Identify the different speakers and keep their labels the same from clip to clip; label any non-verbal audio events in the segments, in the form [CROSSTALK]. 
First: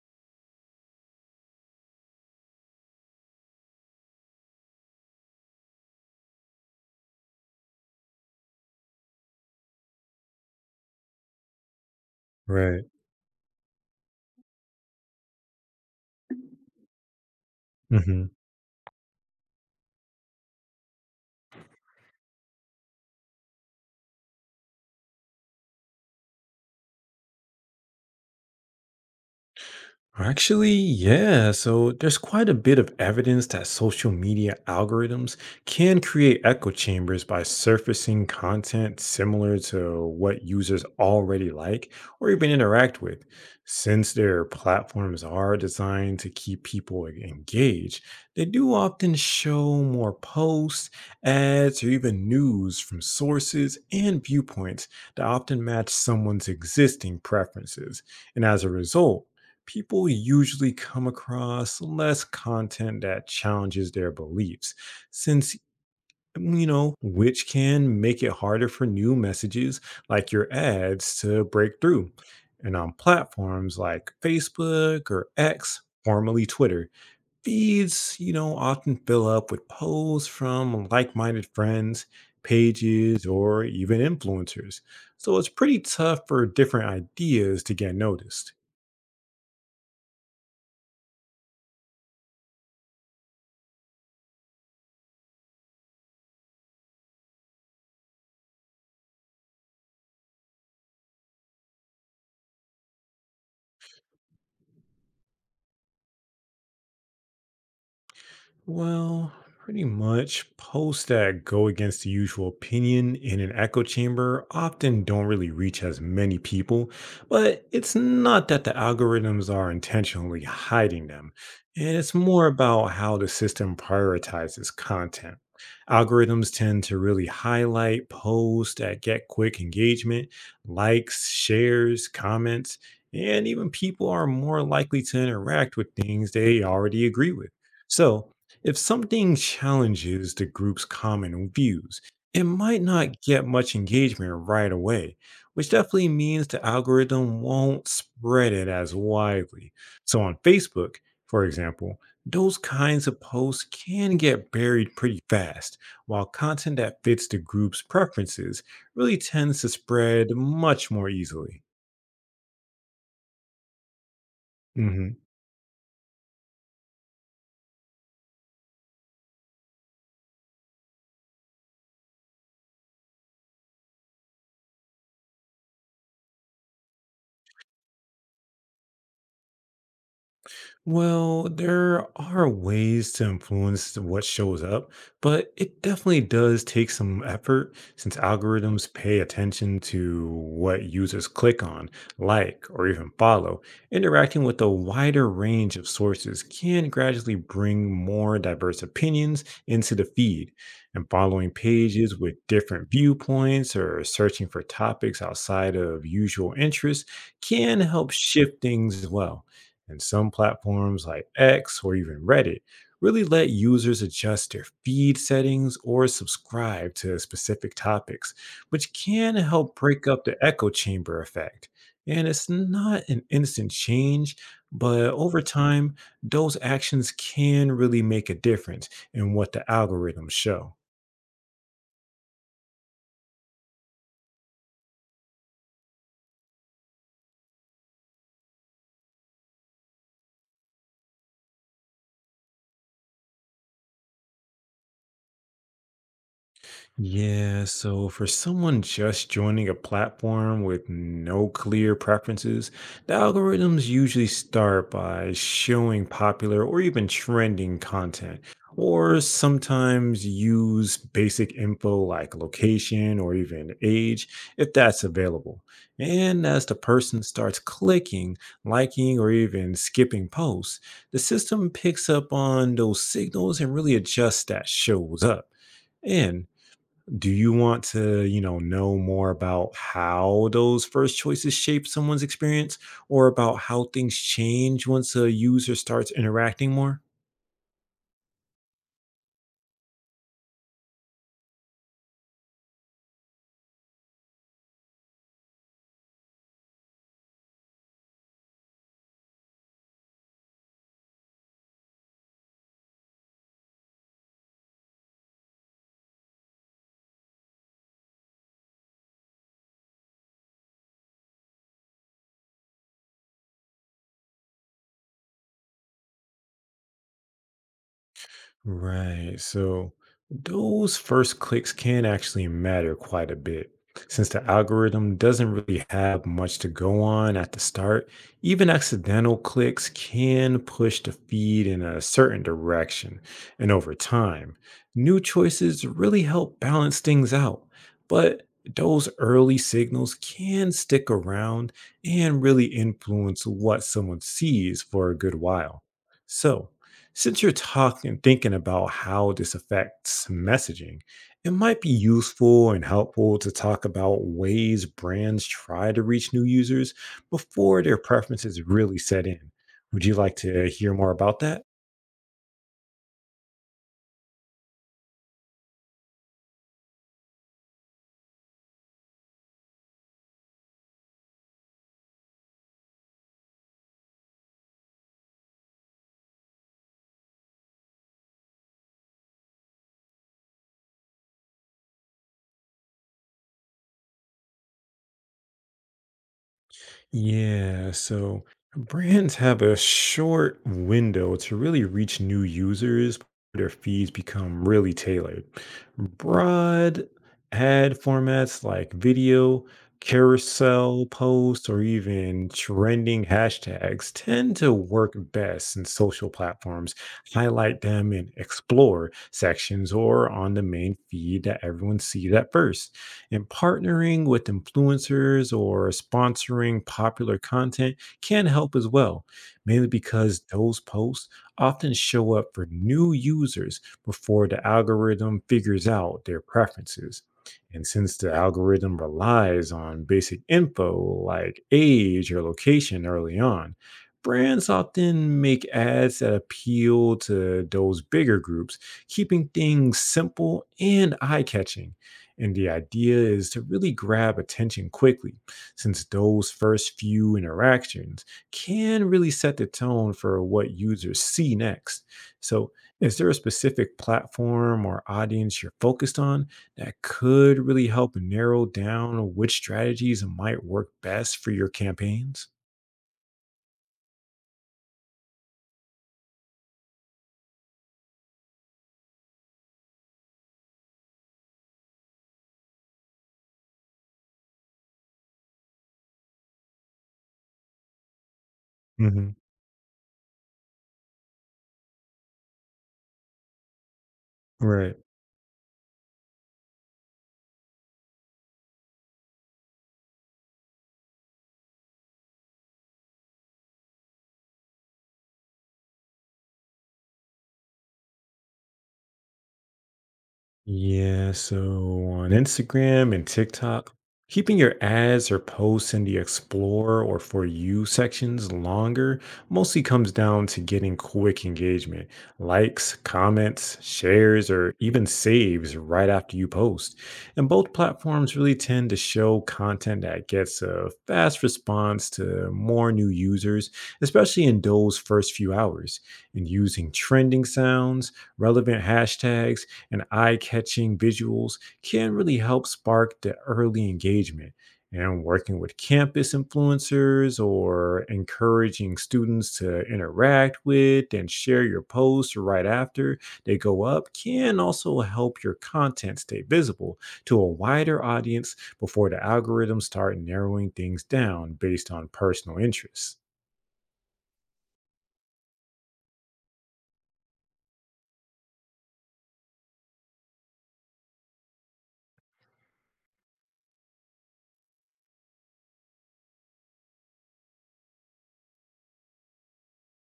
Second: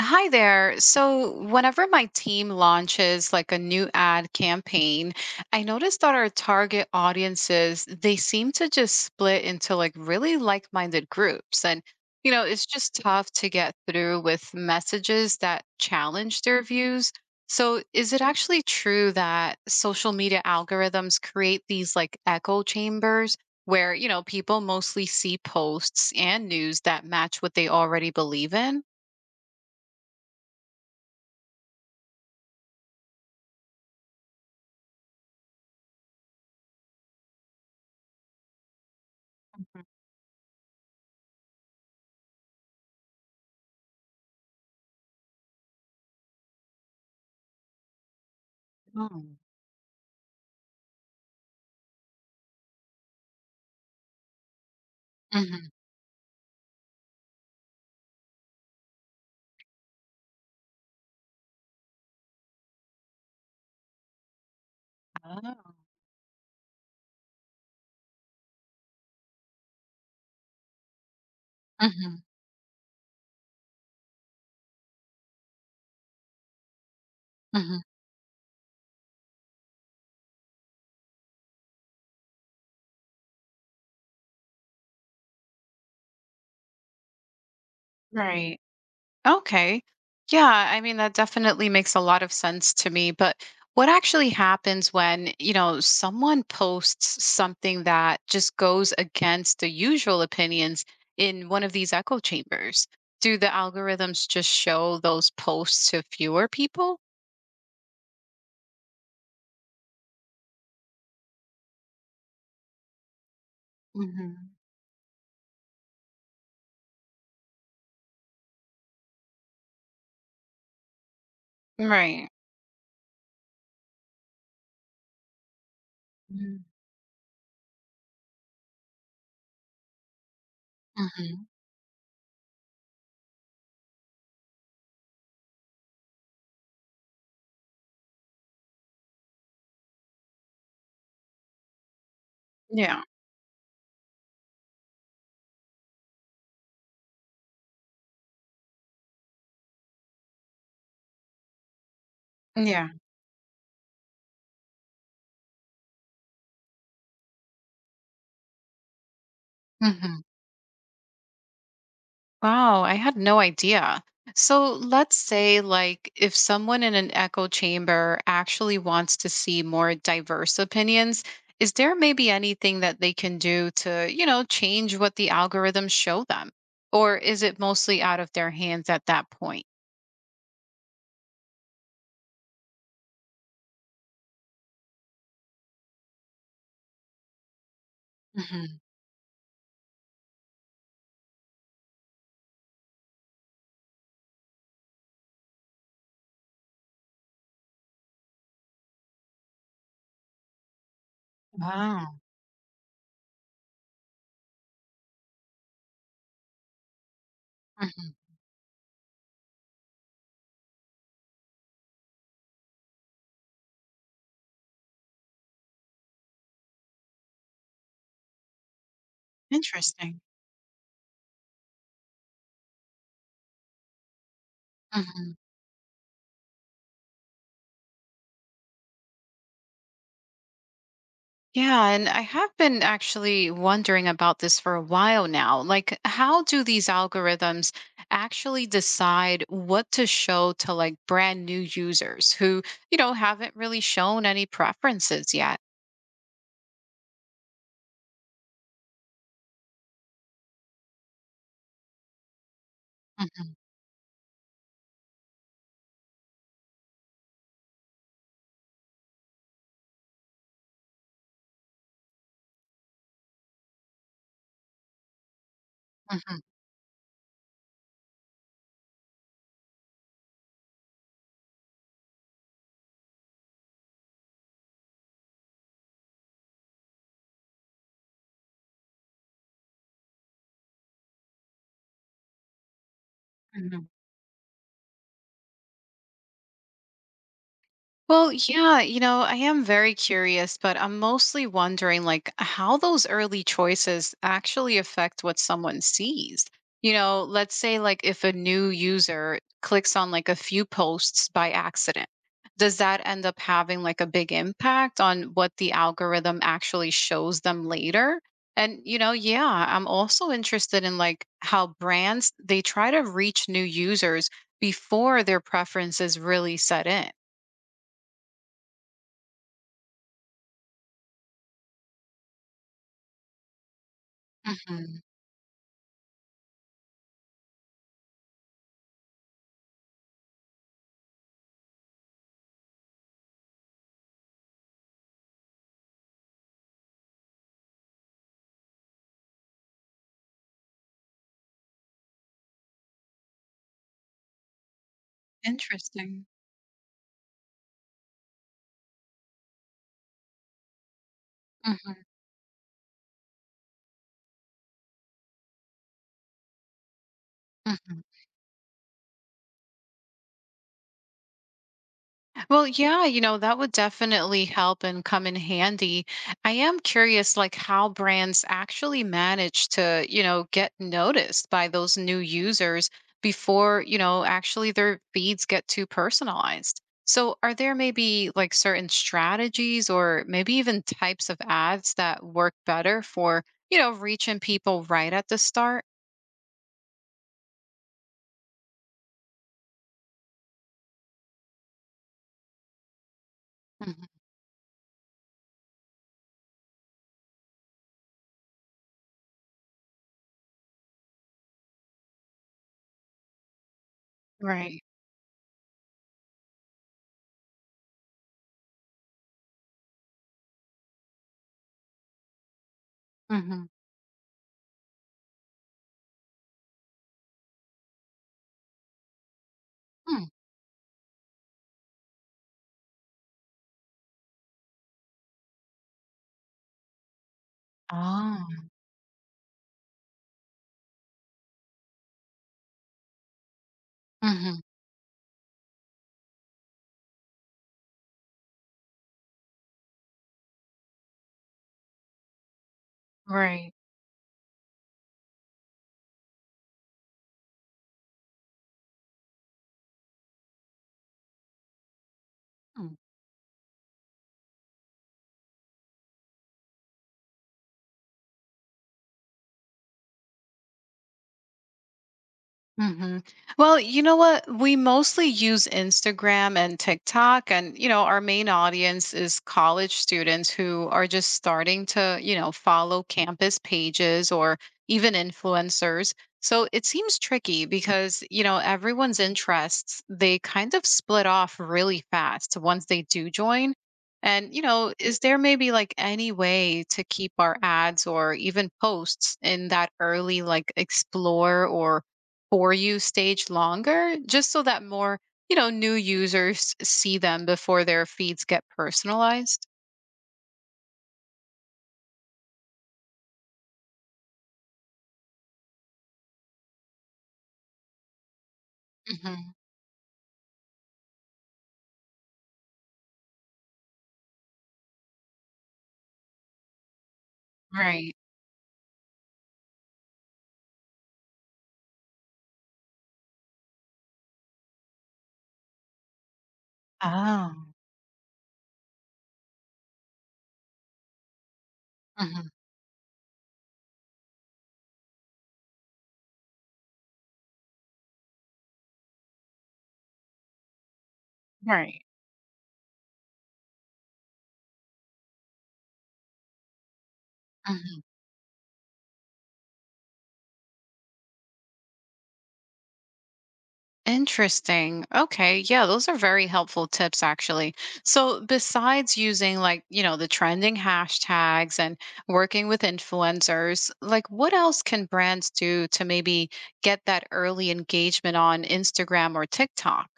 Speaker 1: Hi there. So, whenever my team launches a new ad campaign, I noticed that our target audiences, they seem to just split into really like-minded groups. And, it's
Speaker 2: Right.
Speaker 1: just tough to get through with messages that challenge their views. So, is it
Speaker 2: Mhm.
Speaker 1: actually true that social media algorithms create these echo chambers where, people mostly see posts and news that match what they already believe in?
Speaker 2: Actually, yeah. So there's quite a bit of evidence that social media algorithms can create echo chambers by surfacing content similar to what users already like or even interact with. Since their platforms are designed to keep people engaged, they do often
Speaker 1: Mm.
Speaker 2: show more posts, ads, or even news from sources and viewpoints that often
Speaker 1: Mhm.
Speaker 2: match someone's existing preferences. And as a result, people usually come across less content that challenges their beliefs since
Speaker 1: Oh.
Speaker 2: mm, you know which can make it harder for new messages like your ads to break through.
Speaker 1: Mhm.
Speaker 2: And on platforms like Facebook or X, formerly Twitter,
Speaker 1: Mhm.
Speaker 2: feeds often fill up with posts from like-minded friends, pages, or even influencers, so it's pretty tough for different ideas to get noticed.
Speaker 1: Right. Okay. Yeah, I mean, that definitely makes a lot of sense to me, but what actually happens when, someone posts something that just goes against the usual opinions in one of these echo chambers? Do the algorithms just show those posts to fewer people?
Speaker 2: Well, pretty much posts that go against the usual opinion in an echo chamber
Speaker 1: Mhm.
Speaker 2: often don't really reach as many people, but it's not that the algorithms are intentionally hiding them. And it's
Speaker 1: Right.
Speaker 2: more about how the system prioritizes content. Algorithms
Speaker 1: Mhm.
Speaker 2: tend to really highlight posts that get quick engagement, likes,
Speaker 1: Mhm.
Speaker 2: shares, comments, and even people are more likely to interact with things they already agree with. So, if something challenges the group's common views, it might
Speaker 1: Yeah.
Speaker 2: not get much engagement right away, which definitely means the algorithm won't spread it as widely. So on Facebook, for example, those
Speaker 1: Yeah.
Speaker 2: kinds of posts can get buried pretty fast, while content that fits the group's preferences really tends to spread much more easily.
Speaker 1: Wow, I had no idea. So let's
Speaker 2: Mm-hmm.
Speaker 1: say, like, if someone in an echo chamber actually wants to see more diverse opinions, is there maybe anything that they can do to, change what the algorithms show them? Or is it mostly out of their hands at that point?
Speaker 2: Well, there are ways to influence what shows up, but it definitely does take some effort since
Speaker 1: Hmm.
Speaker 2: algorithms pay attention to what users click on, like, or even follow. Interacting with a wider range of sources can gradually bring more diverse opinions into the feed, and following pages
Speaker 1: Wow.
Speaker 2: with different viewpoints or searching for topics outside of usual interests can help
Speaker 1: Mhm.
Speaker 2: shift things as well. And some platforms like X or even Reddit really let users adjust their feed settings or subscribe to specific topics, which can help break
Speaker 1: Interesting.
Speaker 2: up the echo chamber effect. And it's not an instant change, but over time, those actions can really make a difference in what the algorithms show.
Speaker 1: Yeah, and I have been actually wondering about this for a while now. Like, how do these algorithms actually decide what to show to brand new users who, haven't really shown any preferences yet?
Speaker 2: Yeah, so for someone just joining a platform with no clear preferences, the
Speaker 1: Mhm.
Speaker 2: algorithms usually start by showing popular or even trending content, or sometimes use basic info like location or even age if that's available. And as the person starts clicking, liking, or even skipping posts, the system picks up on those signals and really adjusts that shows up. And do you want to, know more about how those first choices shape someone's experience or about how
Speaker 1: Mhm.
Speaker 2: things change once a user starts interacting more?
Speaker 1: Well, yeah, I am very curious, but I'm mostly wondering how those early choices actually affect what someone sees. Let's say if a new user clicks on a few posts by accident, does that end up having a big impact on what the algorithm actually shows them later? And yeah, I'm also interested in how brands they try to reach new users before their preferences really set in.
Speaker 2: Right. So those first clicks can actually matter quite a bit since the
Speaker 1: Mhm.
Speaker 2: algorithm doesn't really have much to go on at the start. Even accidental clicks can push the feed in a certain direction. And over time, new choices really help balance things out. But those early signals can stick around and really influence what someone sees for a good while.
Speaker 1: Interesting.
Speaker 2: So, since you're thinking about how this affects messaging, it might be
Speaker 1: Mhm.
Speaker 2: useful and helpful to talk about ways brands try to reach new users before their
Speaker 1: Mhm.
Speaker 2: preferences really set in. Would you like to hear more about that?
Speaker 1: Well, yeah, that would definitely help and come in handy. I am curious, like, how brands actually manage to, get noticed by those new users before, actually their feeds get too personalized. So, are there maybe certain strategies or maybe even types of ads that work better for, reaching people right at the start?
Speaker 2: Yeah, so brands have a short window to really reach new users. Their
Speaker 1: Mhm.
Speaker 2: feeds become really tailored. Broad ad formats like video, carousel posts, or even trending hashtags tend to
Speaker 1: Right.
Speaker 2: work best in social platforms. Highlight them in explore sections or on the main feed that everyone sees at first. And
Speaker 1: Mm-hmm.
Speaker 2: partnering with influencers or sponsoring popular content can help as well, mainly
Speaker 1: Mm.
Speaker 2: because those posts often show up for new users before the algorithm figures out their preferences. And since the
Speaker 1: Ah.
Speaker 2: algorithm relies on basic info like age or location early on,
Speaker 1: Mm-hmm.
Speaker 2: brands often make ads that appeal to those bigger groups, keeping things simple and eye catching. And the idea is to
Speaker 1: Right.
Speaker 2: really grab attention quickly, since those first few interactions can really set the tone for what users see next. So,
Speaker 1: Oh.
Speaker 2: is there a specific platform or audience you're focused on that could really help narrow down which strategies might work best for your campaigns?
Speaker 1: Mm-hmm. Well, you know what? We mostly use Instagram and TikTok, and our main audience is college students who are just starting to, follow campus pages or even influencers. So it seems tricky because, everyone's
Speaker 2: Hmm.
Speaker 1: interests, they kind of split off really fast once they do join. And,
Speaker 2: Right.
Speaker 1: is there maybe any way to keep our ads or even posts in that early explore or For You stage longer, just so that more, new users see them before their feeds get personalized?
Speaker 2: Yeah, so on Instagram and TikTok, keeping your ads or posts in the Explore or For You sections longer
Speaker 1: Hmm.
Speaker 2: mostly comes down to getting quick engagement, likes, comments, shares, or even saves right after you post. And both
Speaker 1: Right.
Speaker 2: platforms really tend to show content that gets a fast response to more new users, especially in those first few hours. And using trending
Speaker 1: Oh.
Speaker 2: sounds, relevant hashtags, and eye catching visuals can really
Speaker 1: Hmm.
Speaker 2: help spark the early engagement. And working with campus influencers or encouraging students to interact with and share your
Speaker 1: Right.
Speaker 2: posts right after they go up can also help your content stay visible to a
Speaker 1: Hmm.
Speaker 2: wider audience before the algorithms start narrowing things down based on personal interests.
Speaker 1: Interesting. Okay, yeah, those are very helpful tips actually. So, besides using the trending hashtags and working with influencers, what else can brands do to maybe get that early engagement on Instagram or TikTok?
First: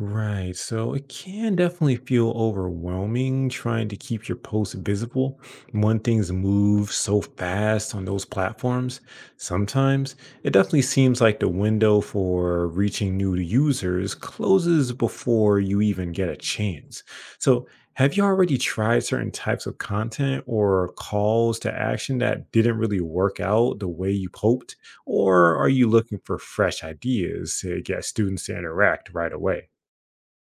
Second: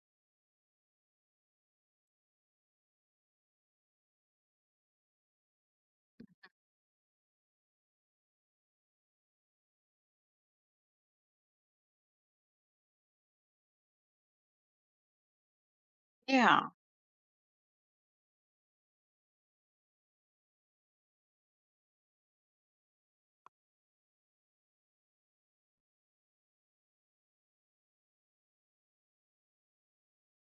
Speaker 2: Right. So it can definitely feel overwhelming trying to keep your posts visible when things move so fast on those platforms. Sometimes it definitely seems like the window for reaching new users closes before you even get a
Speaker 1: Yeah.
Speaker 2: chance. So, have you already tried certain types of content or calls to action that didn't really work out the way you hoped? Or are you looking for fresh ideas to get students to interact right away?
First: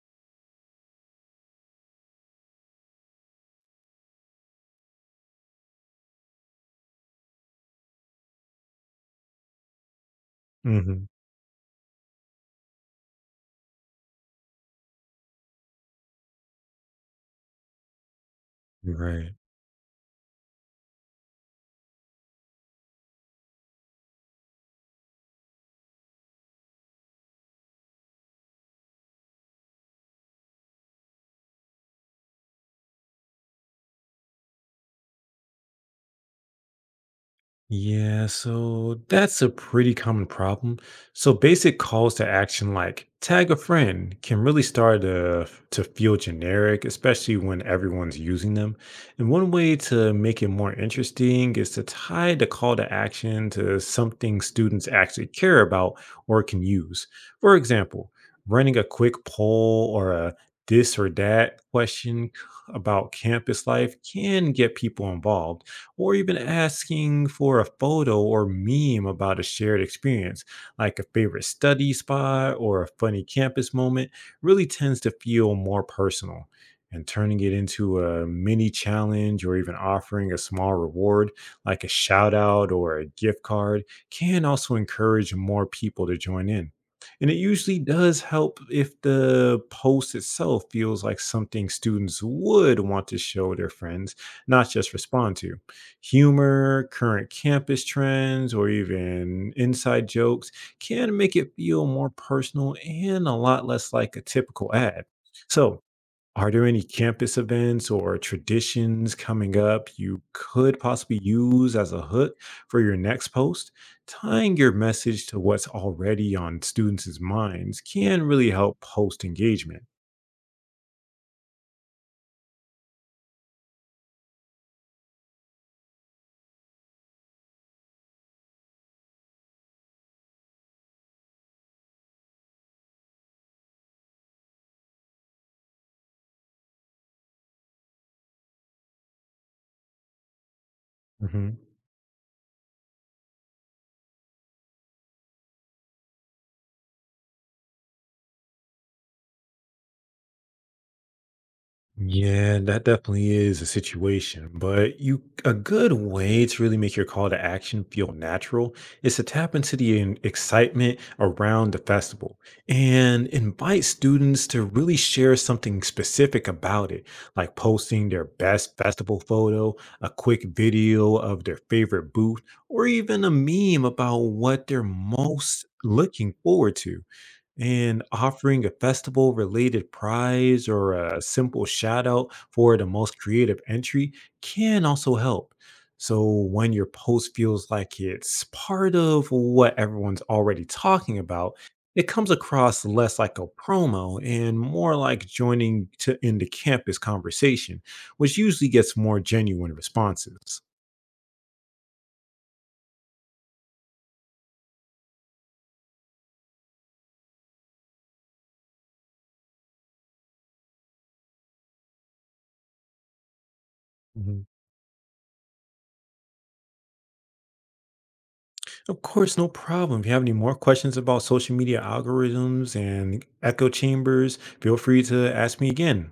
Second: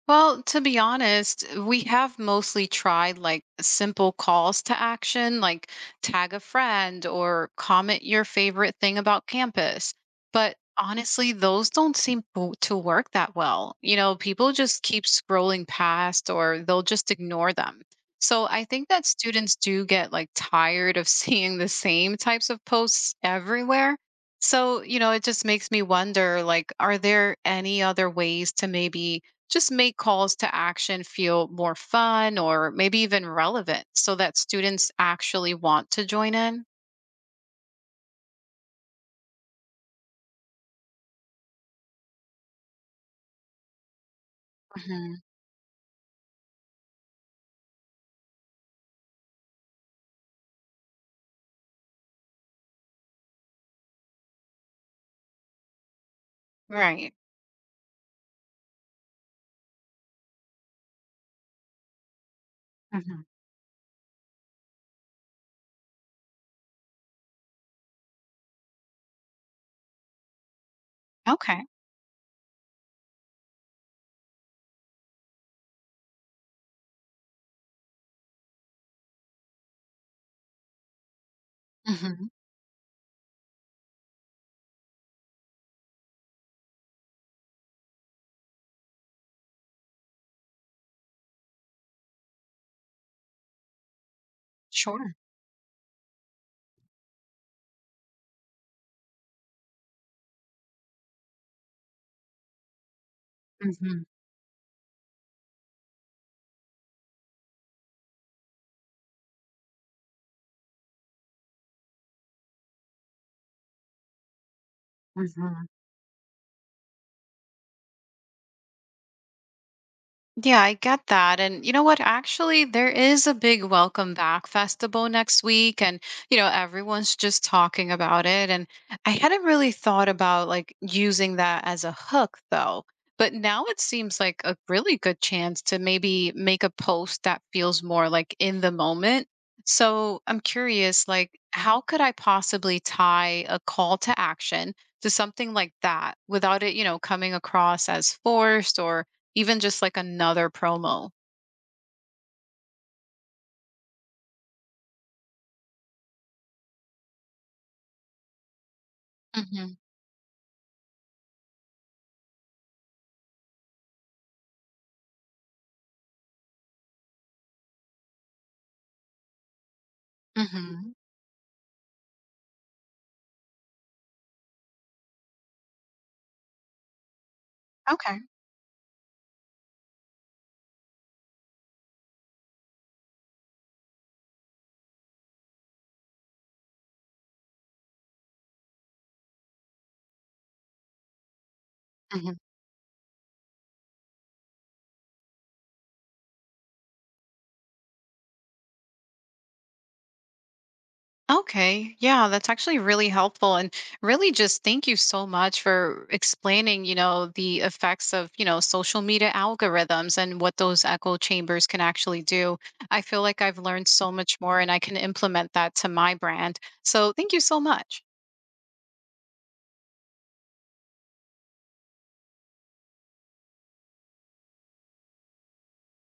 Speaker 1: Well, to be honest, we have mostly tried simple calls to action, like tag a friend or comment your favorite thing about campus. But
Speaker 2: Mhm.
Speaker 1: honestly, those don't seem to work that well. People just keep scrolling past or they'll just ignore them. So I think that
Speaker 2: Right.
Speaker 1: students do get tired of [LAUGHS] seeing the same types of posts everywhere. So, it just makes me wonder like, are there any other ways to maybe just make calls to action feel more fun or maybe even relevant so that students actually want to join in.
Speaker 2: Yeah, so that's a pretty common problem. So basic calls to action like tag a friend can really start
Speaker 1: Hmm.
Speaker 2: to feel generic, especially when everyone's using them. And one way to make it more interesting is to tie the call to action to something students actually care about or can use.
Speaker 1: Right.
Speaker 2: For example, running a quick poll or a this or that question about
Speaker 1: Hmm.
Speaker 2: campus life can get people involved, or even asking for a photo or meme about a shared experience, like a favorite
Speaker 1: Okay.
Speaker 2: study spot or a funny campus moment, really tends to feel more personal. And turning it into a mini challenge or even offering a small reward, like a
Speaker 1: Hmm.
Speaker 2: shout out or a gift card, can also encourage more people to join in. And it usually does help if the post itself feels like something students would want to show their friends, not just
Speaker 1: Sure.
Speaker 2: respond to. Humor, current campus trends, or even inside jokes can make it feel more personal and a lot less
Speaker 1: Hmm.
Speaker 2: like a typical ad. So, are there any campus events or traditions coming up you could possibly use as a hook for your next post? Tying your message to
Speaker 1: Hmm.
Speaker 2: what's already on students' minds can really help post engagement.
Speaker 1: Yeah, I get that. And you know what? Actually, there is a big welcome back festival next week, and everyone's just talking about it, and I hadn't really thought about using that as a hook though. But now it seems like a really good chance to maybe make a post that feels more like in the moment. So, I'm curious
Speaker 2: Mhm.
Speaker 1: how could I possibly tie a call to action to something like that without it, coming across as forced or even just like another promo.
Speaker 2: Yeah, that definitely is a situation. But you a good way to really make your call to action feel natural is to tap
Speaker 1: Mhm.
Speaker 2: into the excitement around the festival and invite students to really share something specific about it, like posting their best festival photo, a quick
Speaker 1: Mhm.
Speaker 2: video of their favorite booth, or even a meme about what they're most looking forward to, and
Speaker 1: Okay.
Speaker 2: offering a festival related prize or a simple shout out for the most creative entry can also help. So, when your post feels like it's part of what everyone's already talking about, it comes
Speaker 1: Mhm.
Speaker 2: across less like a promo and more like joining to in the campus conversation, which usually gets more genuine responses.
Speaker 1: Okay. Yeah, that's actually really helpful, and really just thank you so much for explaining, the effects of, social media algorithms and what those echo chambers can actually do. I feel like I've learned so much more and I can implement that to my brand. So, thank you so much.
Speaker 2: Of course, no problem. If you have any more questions about social media algorithms and echo chambers, feel free to ask me again.